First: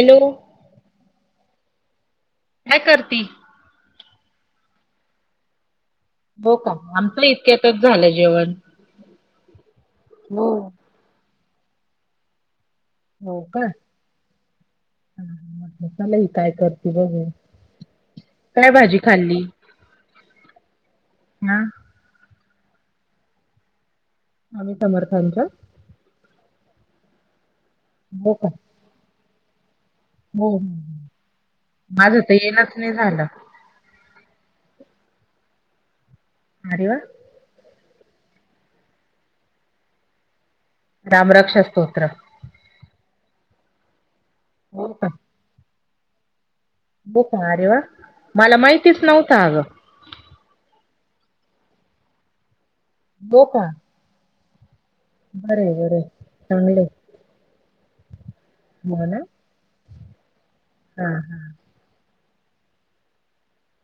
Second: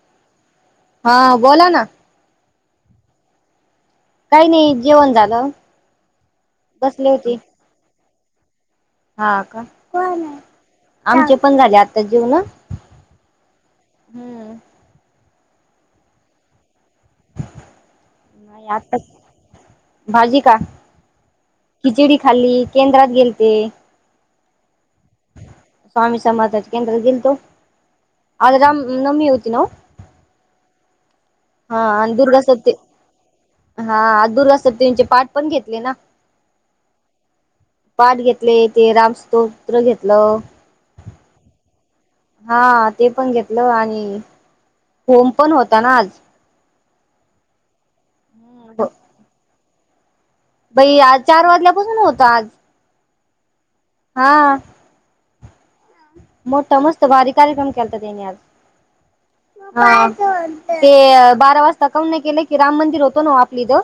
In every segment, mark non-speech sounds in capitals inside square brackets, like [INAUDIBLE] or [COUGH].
Hello हा बोला ना काय करती? काही नाही जेवण झालं. हो का बसले आमच होते इतक्यातच झालं जेवण. हा का, हो. आमचे पण झाले आत्ताच जेवण. हो का, हम्म म्हटलं चला ही काय करते बघू. नाही काय आता भाजी खाल्ली? भाजी का आ खिचडी खाल्ली, केंद्रात गेलते. स्वामी समर्थांच्या स्वामी समर्थांच्या केंद्रात गेलतो, हो का आज रामनवमी होती न ओ? हो हा माझ आणि तर दुर्गा येणच नाही सप्तमी झालं. हा दुर्गा सपतींचे पाठ पण घेतले ना. अरे व्वा. पाठ घेतले ते राम स्तोत्र घेतलं. रामराक्ष स्तोत्र हा ते पण घेतलं आणि हो होम पण होता ना आज खूप भारी व्वा, मला माहितीच नव्हत अग बाई आज चार वाजल्यापासून होतं आज बो पा हा. बरय, बरय. मोठा मस्त भारी कार्यक्रम केलात त्यांनी हो ना आज ते हा अ हा बारा वाजता काऊ नाही केलं की राम मंदिर होतो ना आपल्या इथ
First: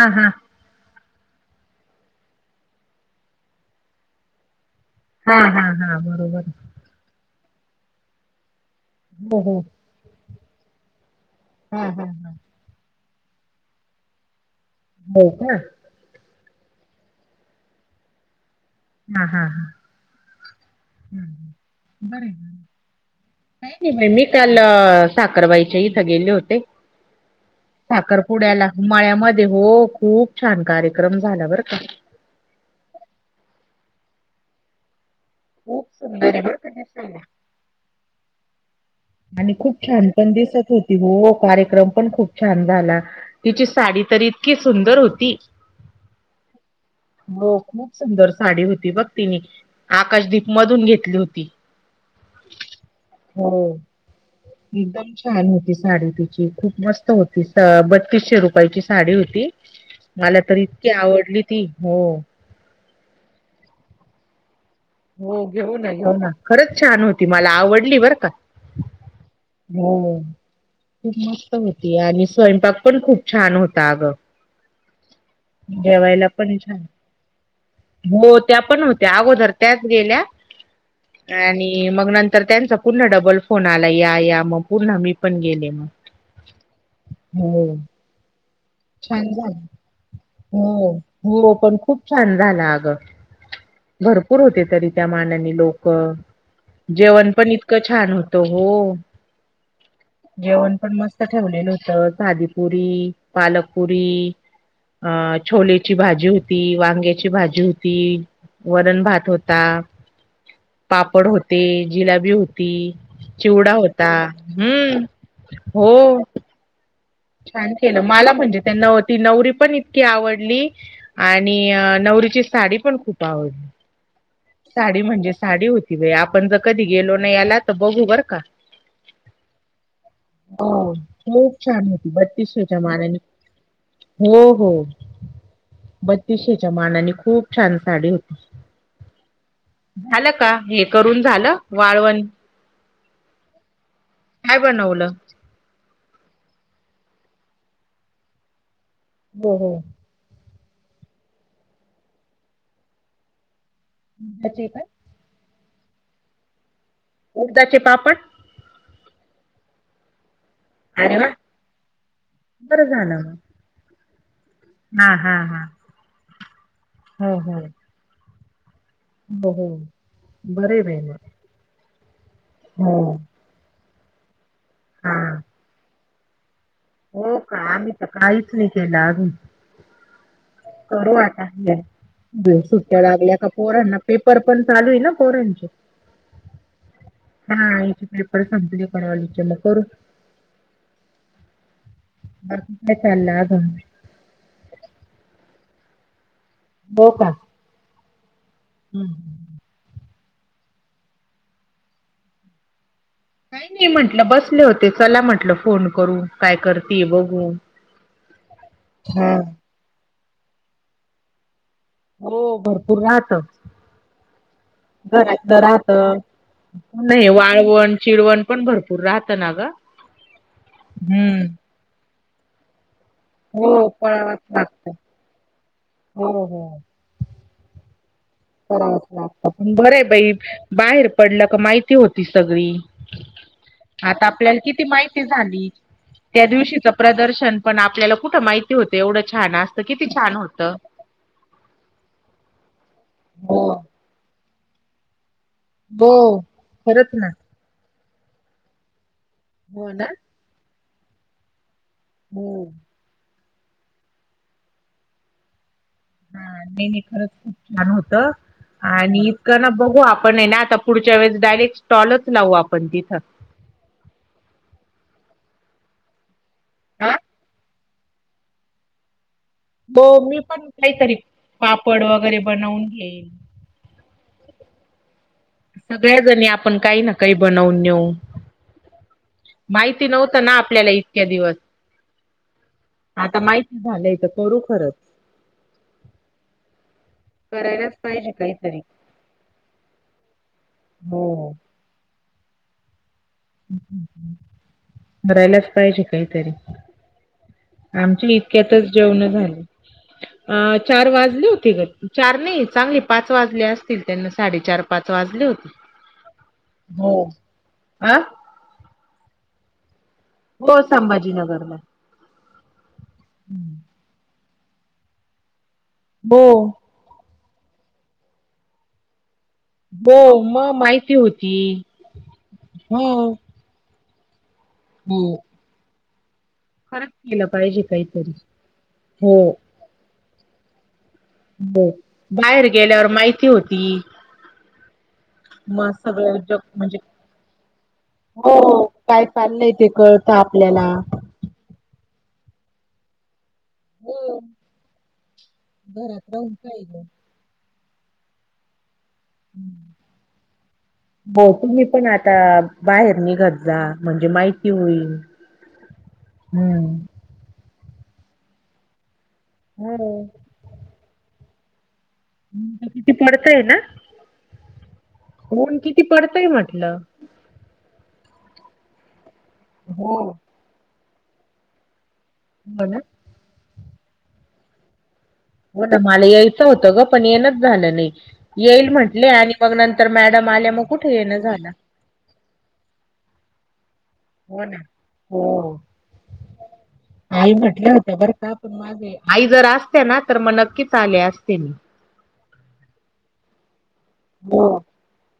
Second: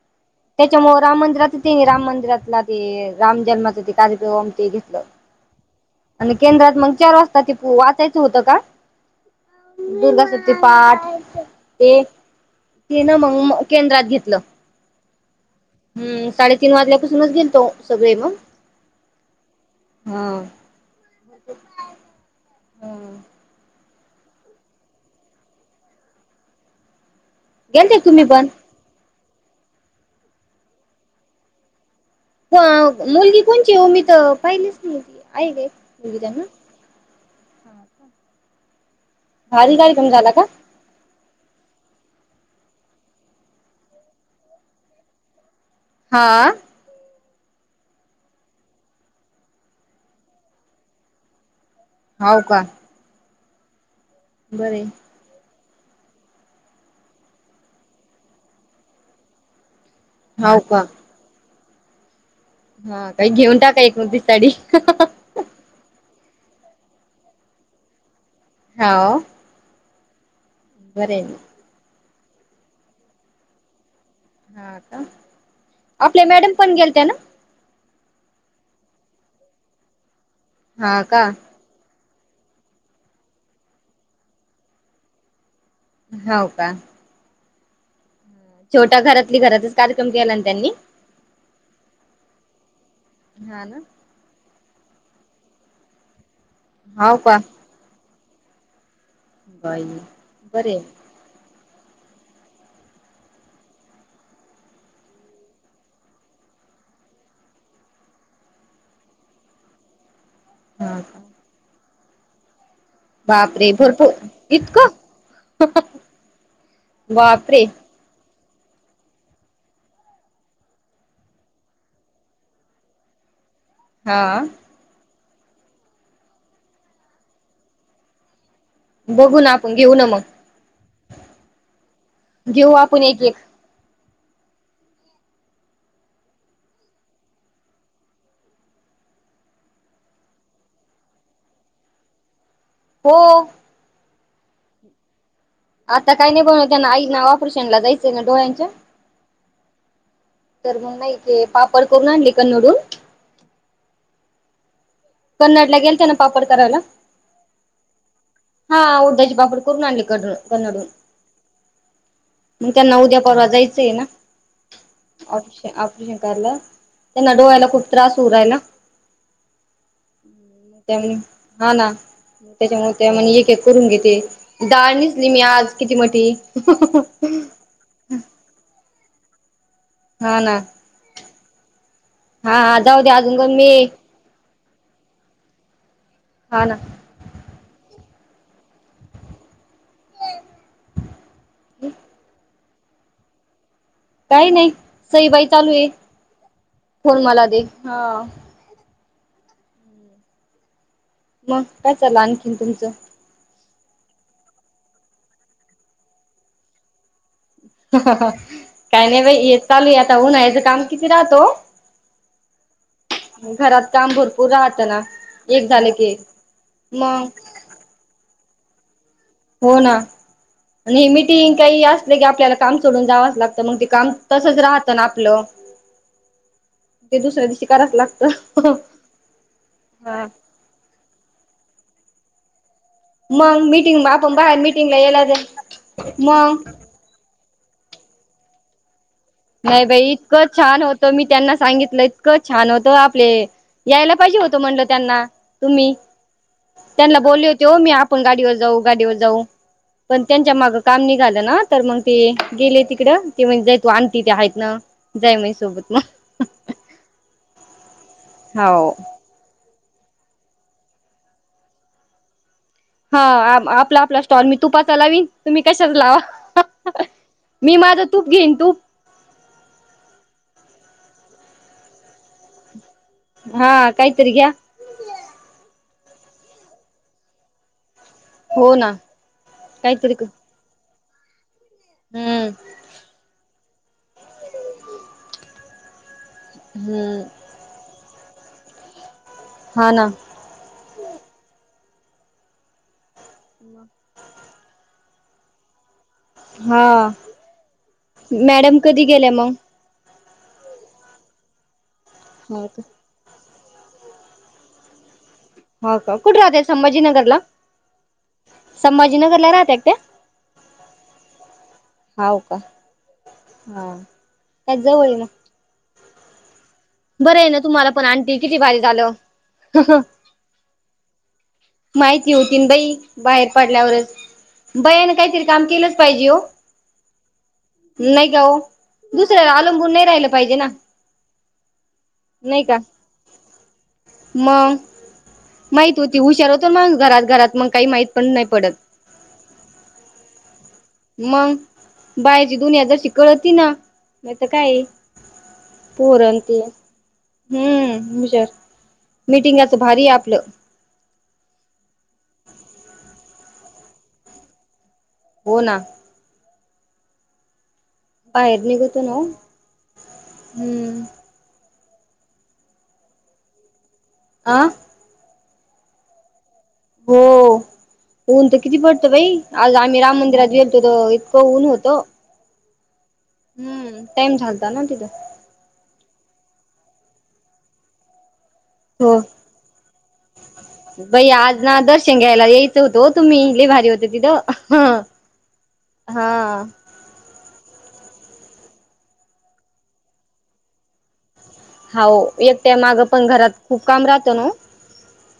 हा हा. त्याच्यामुळ राम मंदिराच ते राम मंदिरातला ते राम जन्माचा ते कार्यक्रम ते घेतलं. हा हा हा. आणि बरोबर केंद्रात मग चार वाजता ते पो वाचायचं होतं का? हो हो दुर्गासती पाठ हा ते हा हा तेना मंग केंद्रात घेतलं. हो का. हम्म, साडेतीन वाजल्यापासूनच गेल तो सगळे मंग हा हा हा. [UNINTELLIGIBLE] [UNINTELLIGIBLE] काही मी काल अ साखरबाईच्या इथं गेले होते. गेलते तुम्ही पण साखरपुड्याला मळ्यामध्ये हो खूप छान कार्यक्रम झाला बरं का. हो मुलगी कोणची हो मी तर पाहिलीच नाही ती आहे का खूप मुलगी सुंदर आहे त्यांना? बरं का दिसायला. आणि भारी खूप छान कार्यक्रम झाला पण का? दिसत होती हो, कार्यक्रम पण खूप छान झाला. तिची साडी तर इतकी सुंदर होती. हा. हो खूप सुंदर साडी होती बघ तिनी आकाशदीप मधून घेतली होती. हाव का. हो, बरे एकदम छान होती साडी तिची खूप मस्त होती सा बत्तीसशे रुपयाची साडी होती मला तर हाव का इतकी आवडली ती हो हा ताई घेऊन टाका एकोणतीस साडी हो घेऊ ना घेऊ ना, खरंच छान होती मला आवडली बरं का. हाव. हो, खूप बरे मस् स्त होती आणि स्वयंपाक पण खूप छान होता अगं. हा का, आपल्या जेवायला मॅडम पण छान गेलत्या ना? हो, त्या पण होत्या अगोदर त्याच गेल्या. हा का आणि मग नं तर त्यांचा पुन्हा डबल फोन आला या या मग पुन्हा मी पण गेले म. होव का हम्म छोटा घरातली घरातच कार्यक्रम केला ना त्यांनी हो हो पण खूप छान झाला अगं हा ना भरपूर होते तरी त्या मानानी लोकं हाव जेवण का पण इतक इतक छान होत हो बाई जेवण बरे पण मस्त ठेवलेल होत साधीपुरी, पालकपुरी अ छोलेची भाजी होती वांग्याची भाजी होती वरण-भात होता हा का पापड होते जिलाबी होती बापरे चिवडा भरपूर होता इतकं हम्म हो बापरे छान केलं मला म्हणजे त्या ती नवरी पण इतकी आवडली आणि अ नवरीची साडी पण खूप आवडली हा साडी म्हणजे साडी होती बाई आपण जर कधी गेलो नाही याला तर बघू बर का बघू ना आपण घेऊ ना मग हो खूप छान होती घेऊ बत्तीशेच्या आपण मानाणी एक एक हो-हो बत्तीशेच्या मानाने खूप छान साडी होती झालं का हे करून झालं वाळवण हो काय बनवल आता काय नाही बनवलं त्यांना आईंना ऑपरेशन ला जायचय ना डोळ्यांच्या हो- हो तर मग नाही तेे पापड करून आणले कन्नडून खचेय का कन्नड ला गेलत्या ना पापड करायला उडदाचे पापड हा उडदाचे पापड करून आणली कण कन्नड वरुन अरे वा मग बरं त्यांना झालं उद्या मग. परवा जायचं आहे ना हा हा हा ऑपरेशन- ऑपरेशन करायला त्यांना हो हो डोळ्याला खूप त्रास होऊ राहिला हो हो बरं आहे त्या बाई मग. हा ना त्याच्यामुळे त्या हो मने एक-एक करून घेते दाळ हा नेसली मी आज किती मोठी हो का आम्ही तर काहीच नाही केलं अजून हा ना करू आता एक दिवस हा जाऊ सुट्या दे लागल्या अजून का पण मी पोरांना पेपर पण चालू आहे ना पोरांचे हा ना हा यांचे पेपर संपले परवा दिवशीच्याला करू ह. अजून काय चाल अजून. काही नाही सई बाई चालू आहे फोन मला दे हा हम मग काय चालल आणखीन तुमच काही नाही म्हटलं बसले होते चला म्हटलं फोन करू काय करतेय बघू काही नाही हा बाई हेच चालूय आता उन्हाळ्याचे काम किती राहत ओ हो भरपूर राहत घरात काम भरपूर राहत ना घरातलं एक झालं की राहत. एक नाही, वाळवण चिडवण पण भरपूर राहतं ना. ग. हो ना,, आणि हम्म मिटिंग काही अस ली की आपल्याला काम सोडून जावंच लागतं, मग ते हो काम पळावाच तसच लागत राहतं ना आपलं. हो हो ते दुसऱ्या दिवशी करायच लागतं. करावच लागतं, पण बरंय हा बाई, बाहेर पडलं का माहिती होती सगळी. मग मीटिंग आता आपण आपल्याला बाहेर किती मिटिंगला माहिती यायला जाय झाली, त्या मग दिवशीच प्रदर्शन, पण आपल्याला कुठं माहिती होत, एवढं छान असतं, किती छान होतं. तर मी त्यांना सांगितलं इतकं छान होतं, आपले हो यायला पाहिजे होतं म्हणलं त्यांना. तुम्ही, हो खरंच त्यांना ना बोलले होते हो मी आपण गाडीवर जाऊ, गाडीवर जाऊ, हो ना. पण त्यांच्या मागं काम निघालं ना तर मग ते हो. गेले तिकडं, ते म्हणते तो आण तिथे आहेत ना, जाय माय सोबत मग. हा नाही नाही खरच खूप छान होतं, हो आणि क ना बघू आपण हे ना, आता पुढच्या वळेस डायरेक्ट स्टॉलच लावू आपण. तिथं हा आम आपला आपला स्टॉल, मी तुपाचा लावीन, तुम्ही कशान लावा. हा मी माझं तूप घेईन तूप. बर मी पण काहीतरी, पापड वगैरे बनवून घेईन. हा कायतरी घ्या. सगळ्याजणी आपण काही ना काही बनवून नेऊ. हो ना. माहिती काहीतरी नव्हतं ना आपल्याला इतके दिवस. हम्म. आता माहिती झालंय तर करू खरंच. हम्म. करायलाच पाहिजे काहीतरी. हा ना. हो. मग. करायलाच पाहिजे. हा. आमचे मॅडम इतक्यातच कधी जेवणं गेल्या मग झाली. अ चार वाजली होती काय, चार नाही हो का चांगली, पाच वाजले असतील त्यांना, साडेचार पाच वाजले होते. हो का, कुठं राहताय हो संभाजीनगरला, आ संभाजी नगरला राहतायत ते. हो संभाजीनगरला हाव का, हा काय जवळ आहे हॅलो बरं आहे ना तुम्हाला पण आंटी, किती भारी झालं. ह ह हो मग माहिती होती. माहिती होतीन बाई, हो. बाहेर पडल्यावरच, बायाना हो काहीतरी काम केलंच पाहिजे ओ. खरंच केलं पाहिजे नाही काहीतरी का ओ, हो दुसऱ्यावर अवलंबून नाही राहिलं पाहिजे ना. हो, नाही बाहेर का गेल्यावर माहिती होती. मग, मग माहिती होती सगळं हुशार जग होतो मग, म्हणजे घरात घरात मग काही माहित पण नाही पडत. हो काय चाललंय ते कळतं आपल्याला. मंग, बाह्येरची दुनिया जशी कळती ना. नाही हो तं काये, पोरं घरात अं राहून ते. काय ग. हुं विचार मीटिंगाचं भारीये आपलं. बॉ तुम्ही पण आता बाहेर निघत जा, म्हणजे माहिती होईल. हों ना. हुं. बाहेर निघतो नावो हॅलो हुंम ऊन तं किती पडतयं ना? आं ऊन किती पडतंय म्हटलं. हो ऊन तर किती पडतं बई, आज आम्ही राम हो. मंदिरात गेलतो तर इ तं ऊन होतं. [UNINTELLIGIBLE] हुं टाईम झालता ना तिथं. हो ना मला यायचं होतं गं, पण येनच झालं नही. येईल हो म्हंटले आणि मग नंतर मॅडम आल्या मग कुठे बाई येणं आज झालं. ना दर्शन घ्यायला यायचं होतं ओ तुम्ही, लई भारी होत तिथं. हो ना. हं हो हां आई म्हटल्या होत्या बरं का, पण मागे. आई जर असत्या ना, तर मग नक्कीच आले असते मी. हाओ एकट्यानं मागं पण घरात खूप काम राह हो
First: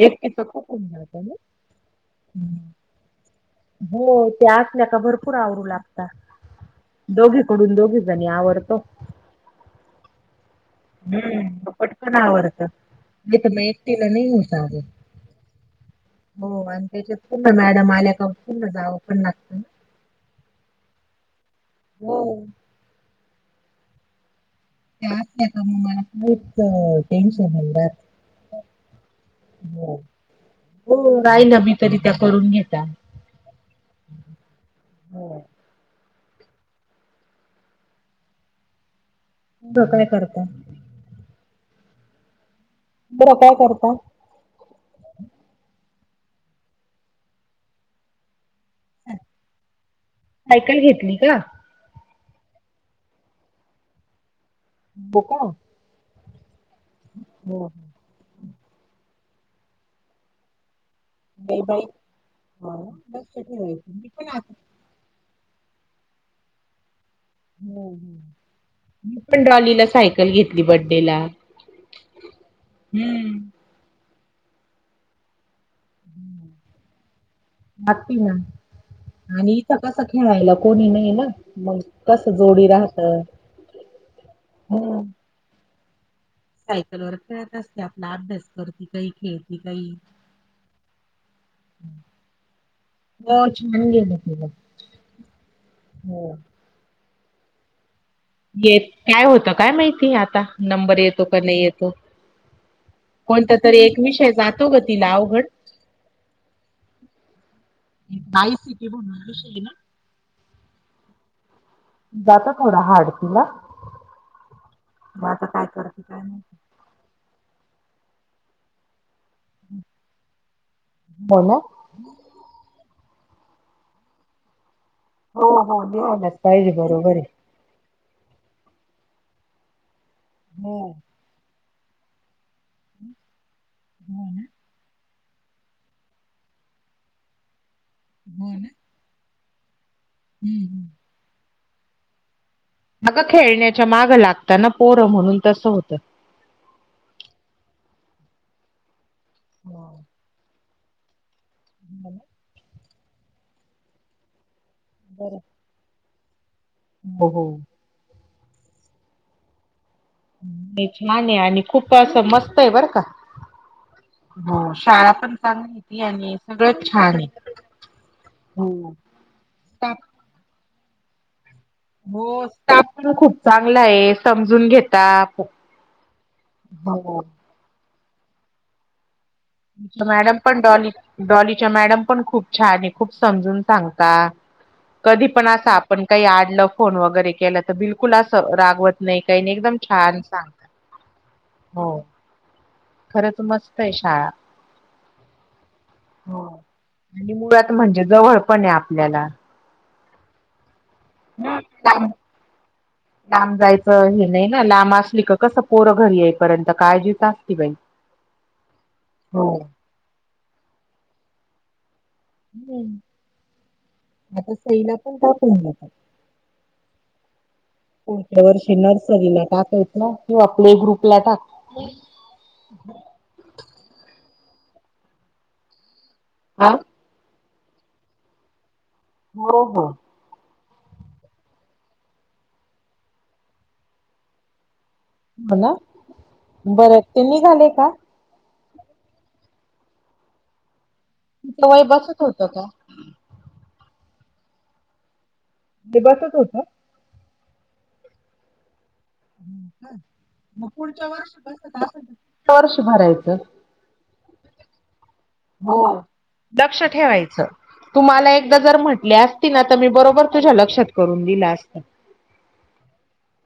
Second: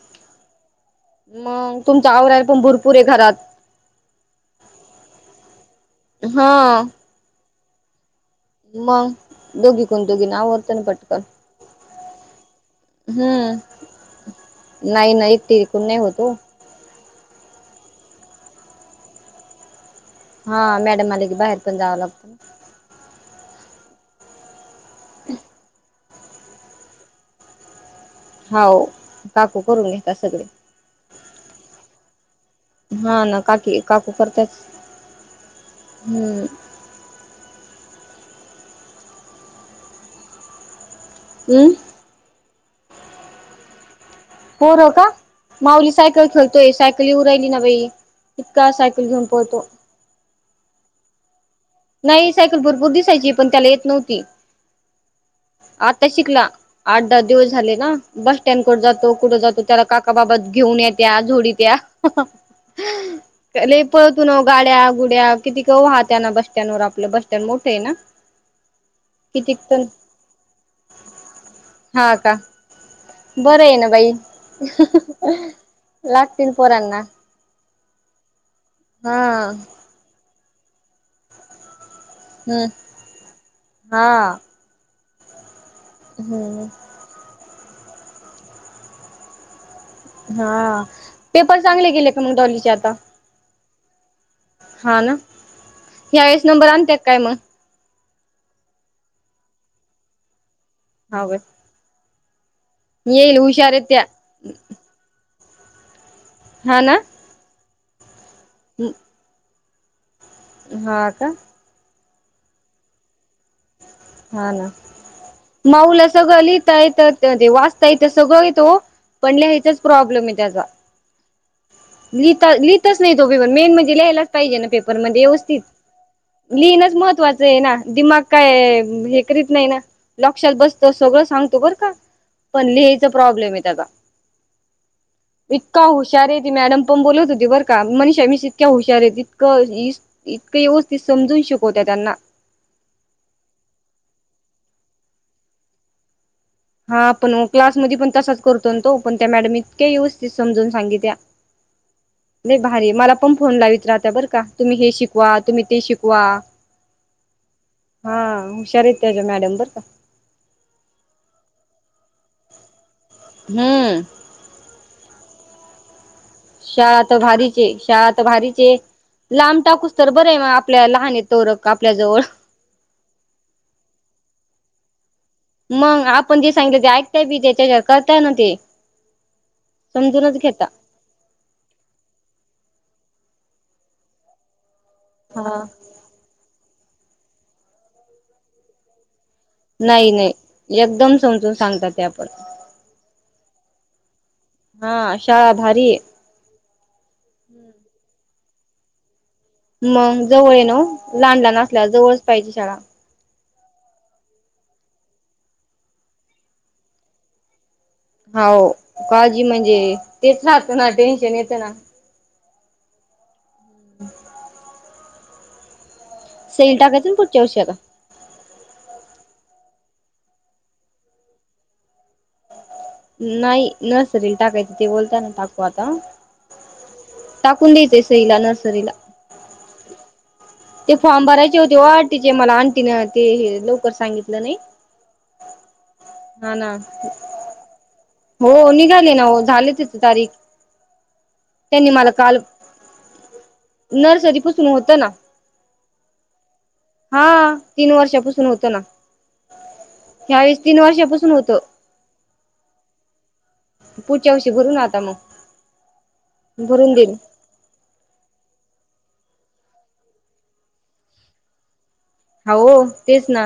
एकटीचं खूप होऊन जातं. मंग तुमचं आवरायला पण भरपूरये घरात. हो त्या असल्या का भरपूर आवरू लागता. दोघीकडून दोघी जणी आवर मंग दोघी कून दोघीना आवर हुं पटकन आवरतं. नहीतं मं हम्म एकटीला नाही होत आगं. नाही नाही एकटी कोण नाही होत ओ हो आणि त्याच्यात पुन्हा मॅडम आल्या का, पुन्हा जावं पण लागतं ना. हां मॅडम आल्या की बाहेर पण जावं लागतं ना. हो त्या असल्या का मं मला खूप टेंशन नही राहतं. हाव काकू करून घेता सगळे. हो राहिलं मी, तरी त्या करून घेता. हा नां काकी काकू करत्याच. हुं पुढं काय करता? अं? पोरं काय करता? पोरं का? माऊली सायकल खेळतोय, सायकली येउ राहिली ना बई. इतका सायक कि धूम पळतो. सायकल घेतली का? नायी सायकल भरपूर दिसायची, पण त्याला येत नव्हती. बोका आता शिकला, आठ दहा दिवस झाले ना. बस स्टँडकड जातो कुठे जातो, त्याला काकाबाबात घेऊन येत त्या बाई झोडीत्या, बाई लक्ष लयी ठेवायचं मी पण पळतोनावं आता गाड्या गुड्या कितीक वाहत्यान बस स्टँड वर आपलं बस स्टँड मोठं आहे ना मी पण कितीक तर डॉलीला सायकल घेतली बड्डे ला. हा का, बरंय न बाई. लागतील पोरांना लागती ना, हा आणि इथं कस खेळायला कोणी नाहीये. मंग कसं हम्म गोडी राहत. हा ह, हम्म, [UNINTELLIGIBLE] आपला अभ्यास करती काय के ती काही हा, पेपर चांगले गेले का मंग डॉलीचे आता. पोर्च छान गेले. हा ना, ह्यावेळेस नंबर आणत्यात काय मग. येत काय होतं काय माहिती आता? नंबर हा येतो व का नाही येतो. येईल कोणता हुशार तरी आहेत एक त्या विषय जातो ग तिला अवघड. हा ना, काम हा का, जातो थोडा हार्ड तिला. हा न, मग आता काय करते माऊला काय सगळ माहिती. लीक तायेत त.. वाचता येत सगळं येत वो. पण लिहायचाच प्रॉब्लेम आहे त्याजा. हो ना, लिहिता-लिहितस नाही तो पेपर मेन म्हणजे लिहायलाच पाहिजे ना पेपर. पण म्हणजे हो व्यवस्थित, हो लिहायलाच पाहिजे लिहिणच बरोबर आहे. महत्त्वाचं ते ना दिमाग काय हे करीत नाही ना लक्षात हो बसतं सगळं सांगतो बर का? पण लिहायचा प्रॉब्लेम आहे त्याचा. हो ना. इतका हुशार आहे. ती मॅडम पण बोलत होती बर का, मनीषा मिस हो इतक्या ना हुशार आहेत इतकं इतकं हम्म हम्म. व्यवस्थित समजून शिकवत्या त्यांना. अग खेळण्याच्या माग लागता ना पोरं म्हणून तस होतं. हा पण क्लासमध्ये पण तसाच करतोन तो. पण त्या मॅडम इतक्या व्यवस्थित समजून सांगित्या. हाना, लय भारी मला पण फोन लावीत राहता बरं का, तुम्ही हे शिकवा तुम्ही ते शिकवा. बघू हा हुशार आहेत त्याच्या मॅडम बर का. हे छान आणि खूप असं मस्त हे. बरं का, हम्म, ह, शाळा पण चांगली आणि सगळंच शाळा छान त आहे. भारीच ये, शाळा त भारीच ये हो. लांब टाकूस स्टाफ तर बर हे आपल्या लहानीत. तोरक आपल्या जवळ हो स्टाफ पण खूप चांगला आहे समजून घेता. खुप मग आपण जे सांगितले ते ऐकताय बी त्याच्या करताय ना ते. मॅडम समजूनच पण घेता. डॉली डॉलीच्या मॅडम पण खूप छान आहे खूप समजून सांगता. कधी पण आ हा ताप पण काही आडलं फोन वगैरे केलं त बिलकुल असं रागवत नाही काही नाही. एकदम नाही छान सांगता नाही एकदम समजून सांगतात हो त्या पण. खरंच मस्त आहे शाळा. हा शाळा भारी ये. हो आणि मुळात म्हणजे जवळ पण आहे आपल्याला. मग जवळ ये ना वो लहान लहान हम्म, असल्या लांब जवळच पाहिजे शाळा. लांब जायचं हे नाही ना लांब असली का कसं पोरं घरी येईपर्यंत काळजीच असती बाई. हो काळजी हो म्हणजे तेच राहतं ना टेन्शन येतं ना. हम् आता सईला पण टाकूनगेला. सेईला टाकायच ना पुढच्या वर्षी आता. पुढच्या वर्षी नर्सरीला टाकायच किंवा पल्ये ग्रुपला टाक. नाही नर्सरीला टाकायच ते बोलतात टाकू आता. हां.. टाकून देयाचं सईला नर्सरीला. हो हो.. ते फॉर्म भरायचे होते व आंटीचे मला अंटीन ते लवकर सांगितलं नाही. हो ना हा ना... बरं ते निघाले का हो निघाली ना ओ झाली फिक्स तारीख. तिचं वय त्यांनी मला बसत काल होतं का नर्सरी पुसून होत ना. ते बसत होत. हा, तीन वर्षापासून होतं ना. ह्यावेळेस मग तीन पुढच्या वर्षापासून वर्ष होतं वर्ष भरायचं. पुढच्या वर्षी भरू ना आता मग हो, लक्ष भरून देईल ठेवायचं. तुम्हाला एकदा जर म्हटली असती ना तर मी बरोबर तुझ्या लक्षात करून दिलं असत. आ हो, तेच ना.